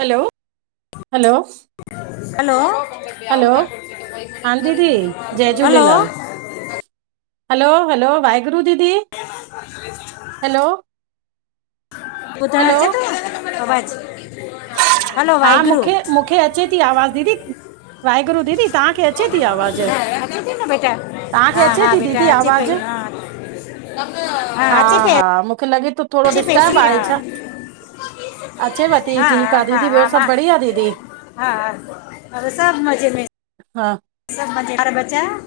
हलो hello. Hello hello हा दीदी जय hello. Jhulelal hello hello Waheguru दीदी हलो। ॿुधा हलो आचें तो आवाज। हा मूंखे मूंखे अचे ती आवाज़ दीदी। वाहेगुरु दीदी तांखे अचे थी आवाज़। तांखे अचे थी दीदी आवाज हा हा मूंखे लॻे तो। थोरो डिस्टब आहे छा अचे वती ठीक आ दीदी ब्यो। हा हा अरे सभ मज़े में। हा। सभ मजे वार बचांयां।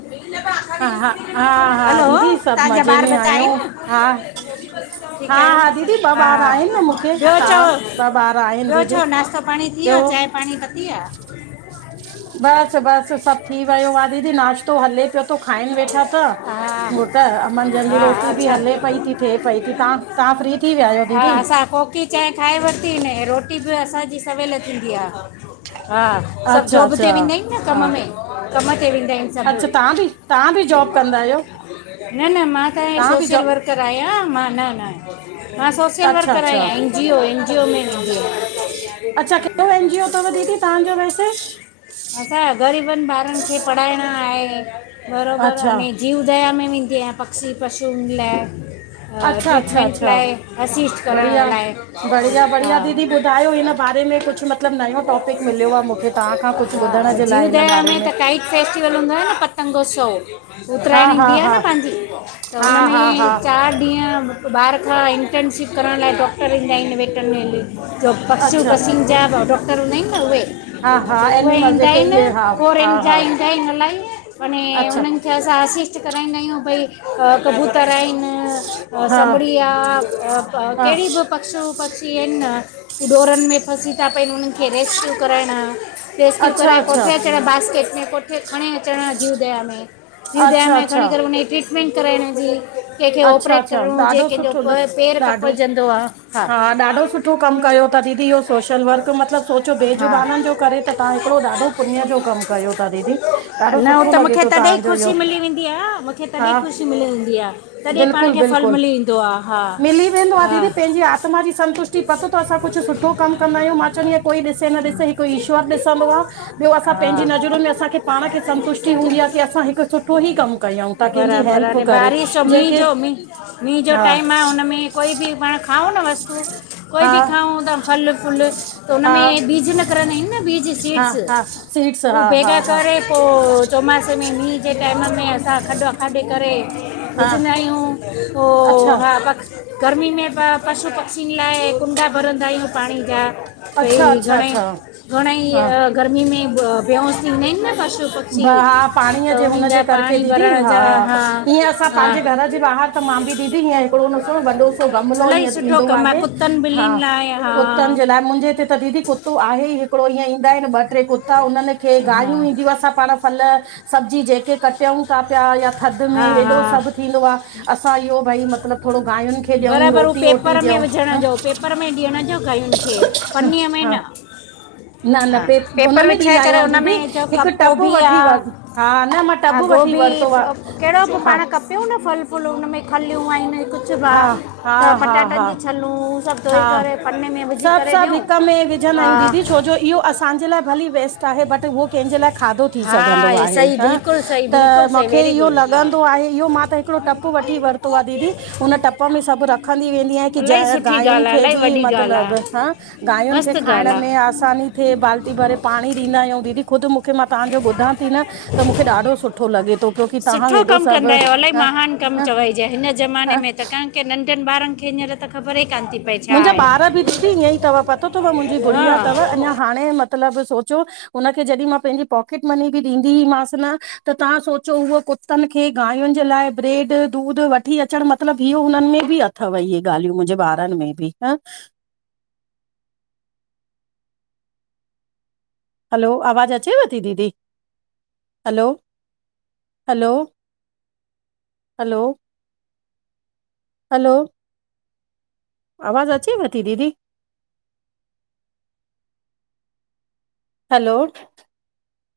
हा हा हा हा हलो दीदी सभु तां जा मज़े ॿार में आहियूं बचाइन। हा ठीक हा आयो हा दीदी न ॿ हा ॿार आहिनि न मूंखे ॿियो हा चओ ॿ ॿार आहिनि ॿियो दीदी चओ नाश्तो पाणी थी वियो चांहि। पाणी पती आ। बस बस सभ थी वयो आं दीदी नाश्त। तो हले पयो थो खाइन वेठा त। हा घुट मंझंदजी हा रोटी बि अच्छा हले पई थी थिए पई थी तां तां फ्री थी वया आयो दीदी? हां कोकी। चांय ठाए वरती न ऐं रोटी बि असांजी सवेल थींदी आ हा। सभ अच्छा जॉब ते अच्छा वेंदा आहिन न कम हा में कम ते वेंदा आहिन। अच्छा ततां बि। तव्हां बि जॉब कंदा आहियो न न मां त तव्हां बि सोशल जॉब वर्कर आयां मां न न। मां सोशल अच्छा वर्कर अच्छा आहियां N G O N G O में वेंदी आयां। अच्छा केहड़ो एन जीओ अथव दीदी तांजो वैसे? असां ग़रीबन ॿारन खे पढ़ाइण आहे बरोबर अच्छा अने। जीव उदया में वेंदी आयां पक्षी पशूयूं लाइ। अच्छा अच्छा ट्रीटमेंट अच्छा लाइ असिस्ट करण बढ़िया लाइ बढ़िया हा। बढ़िया दीदी ॿुधायो हिन बारे में कुझु मतिलबु नयो टॉपिक मिलियो आहे मूंखे तव्हां खां कुझु ॿुधण हा जे लाइ जीव हिन दया बारे में त काई। फेस्टिवल हूंदो आ न पतंगोत्सव। हा उतराइण हा ईंदी आ हा न पांजी त हा हा हा हुनमें चार ॾींहं। बार खा इंटर्नशिप करन लाए डॉक्टर ईंदा आईन वेटनेल। त पशू अच्छा पशीनजा डॉक्टर उंदीआहीन न उहे। हा हा उहे एनिमल ईंदा जेके ही न इहे हा हा फोरेन जा हा ईंदा आहिन इलाही। ए अच्छा उन्हनखे असां असिस्ट कराईंदायूं भई। कबूतर आहिन हा समड़ी आ हा केहड़ी बि पशू। पक्षी आहिन उॾोरन में फसी था पहिन। खे रेस्क्यू कराइण रेस्क्यू अच्छा कराए अच्छा अच्छा कोठे अचण बास्केट में कोठे खणी अचण। जीवदया में जवदया अच्छा में खणी करे हुनई ट्रीटमेंट कराइण जी। केंखे अच्छा ऑपरेट अच्छा करिणो हुजे ॾाढो कंहिंजो सुठो पैर ॾाढो कपजंदो आ। हा ॾाढो सुठो कम कयो त दीदी इहो सोशल वर्क मतलब सोचो हा बेजुबानन् जो करे त तां हेकड़ो ॾाढो। पुन्य जो कम कयो ता दीदी ॾाढो न हू सुठो। लॻे मूंखे थो तॾहिं तव्हांजो इहो ख़ुशी मिली वेंदीआ मूंखे तॾहिं ख़ुशी मिली वेंदी आ। बिल्कुल बिल्कुल मिली वेंदो आ हा दीदी पंहिंजी आत्मा जी संतुष्टि। पतो त असां कुछ सुठो कम कंदा आयूं मां चवंदीयां कोई ॾिसे न ॾिसे हिक ईश्वर ॾिसंदो आ। ॿियों असां हा पेंजी नज़रुन में असां पाणखे संतुष्ट। की हूंदीयां असा हिक सुठो ही कम कयूं थ कंहिंजी हेल्प करे। मींह जेके जो मीं मींह जो हा टाइम आ हुनमें कोई भी पाण खाऊं न वस्तू। कोई हा बि खाऊं था फल फूल त हा हुनमें बीज नकरंदाहिन न बीज हा सीड्स। हा सीड्स हा हा हा। पो चोमास में मींह जे टाइम में असां खॾु खाॾे करे। हा विझंदा आहीयूं हो अच्छा हा बस। गर्मी में ब पशु पक्षियुनि लाइ कुंडा भरंदा आहियूं पाणी जा। त अच्छा ई अच्छा घणे, अच्छा घणे हा ईअ। गर्मी में बहोस थींदा आहिन न पशु ब- पक्षी। हा त पाणीअ जे उन्हनि जा हुनजे करके पाणी दीदी भरण हा जा ईअं असां हा पंहिंजे घर जे ॿाहिर। त मां बि दीदी हीअं हिकड़ो न सो वॾो सो गमलो इलाही हीअ सुठो ईंदो कमु आहे कुतनि हा। ॿिलियुनि लाइ हा कुत्तन जे लाइ मुंहिंजे ईते। त दीदी कुतो आहे ई हिकिड़ो ईअं ईंदा आहिनि ॿ ट्रे कुता उनहन खे हा गाययू ईदु अस। पण फल सब्जी जेके कट्यूं ता पया थॾ में हा हेॾो हा सभ थींदो आ। असां इहो भई मतलब थोरो गांयुनि खे ॾियूं रोटी वोटी ॾियूं हां। प में ॾियण जो कयुनखे पन्नीअ में हा, न। न न हा पे हुन पेपर में विछाए ॾींदा करे आयूं हुन दीदी में चओ हिक कप टब गोभी वठी व। आहे हा न मां टब वठी वरतो आ। केहड़ो बि पाण कपियूं न फल फुल हुनन मे खलुयू आहिन। भा हा हा त हा हा पटाटन जी छलूं सभ। हा सभ सभ हिक में विझंदा हा आयूं दीदी छोजो इहो असांजे लाइ भली वेस। चाहे बट हो कंहिंजे लाइ खाधो थी हा सघंदो हे आहे सही ह बिल्कुलु सही त। बिल्कुलु सही मुखे वेरी इहो गुड हा लंगदो आहे इहो मां त हिकड़ो टप वठी वरतो आ दीदी हुन टप में सभ रख। खली वेंदीआ की जा। इलाही सुठी गांयुन ॻाल्हि आहे खे इलाही वॾी बि ॻाल्हि मतलब आहे ह गांयुन खे मस्तु खाइण ॻाल्हि आहे में आसानी। थे बाल्टी भरे पाणी ॾींदायूं दीदी ख़ुद मु। मां तव्हांजो ॿुधां थी न त मूंखे ॾाढो सुठो लॻे तो क्योंकी। सुठो कम कंदायो अलाही महान कम चवााइजे हिन ज़माने हा में त का। के नंढन ॿारनखे हींअर त ख़बर ई कान थी पए। छा मुंहिंजा आहे ॿार बि दीदी ईअं ई तव पतो तव मुंहिंजी गुड़िया हा तव अञा हाणे मतलब सोचो। हुनखे जॾीं मां पेंजी पॉकेट मनी बि ॾींदीईमांस न त तव्हां सोचो उओ कुतनि खे गांयुन जे लाइ ब्रेड दूध वठी अचणु मतिलबु इहो हुनन में बी आ। अथव इहे ॻाल्हियूं मुंहिंजे ॿारनि में बि, ह हलो, आवाज़ अचेव थी दीदी? हलो, हलो, हलो हलो, आवाज़ु अचेव ती दीदी हलो,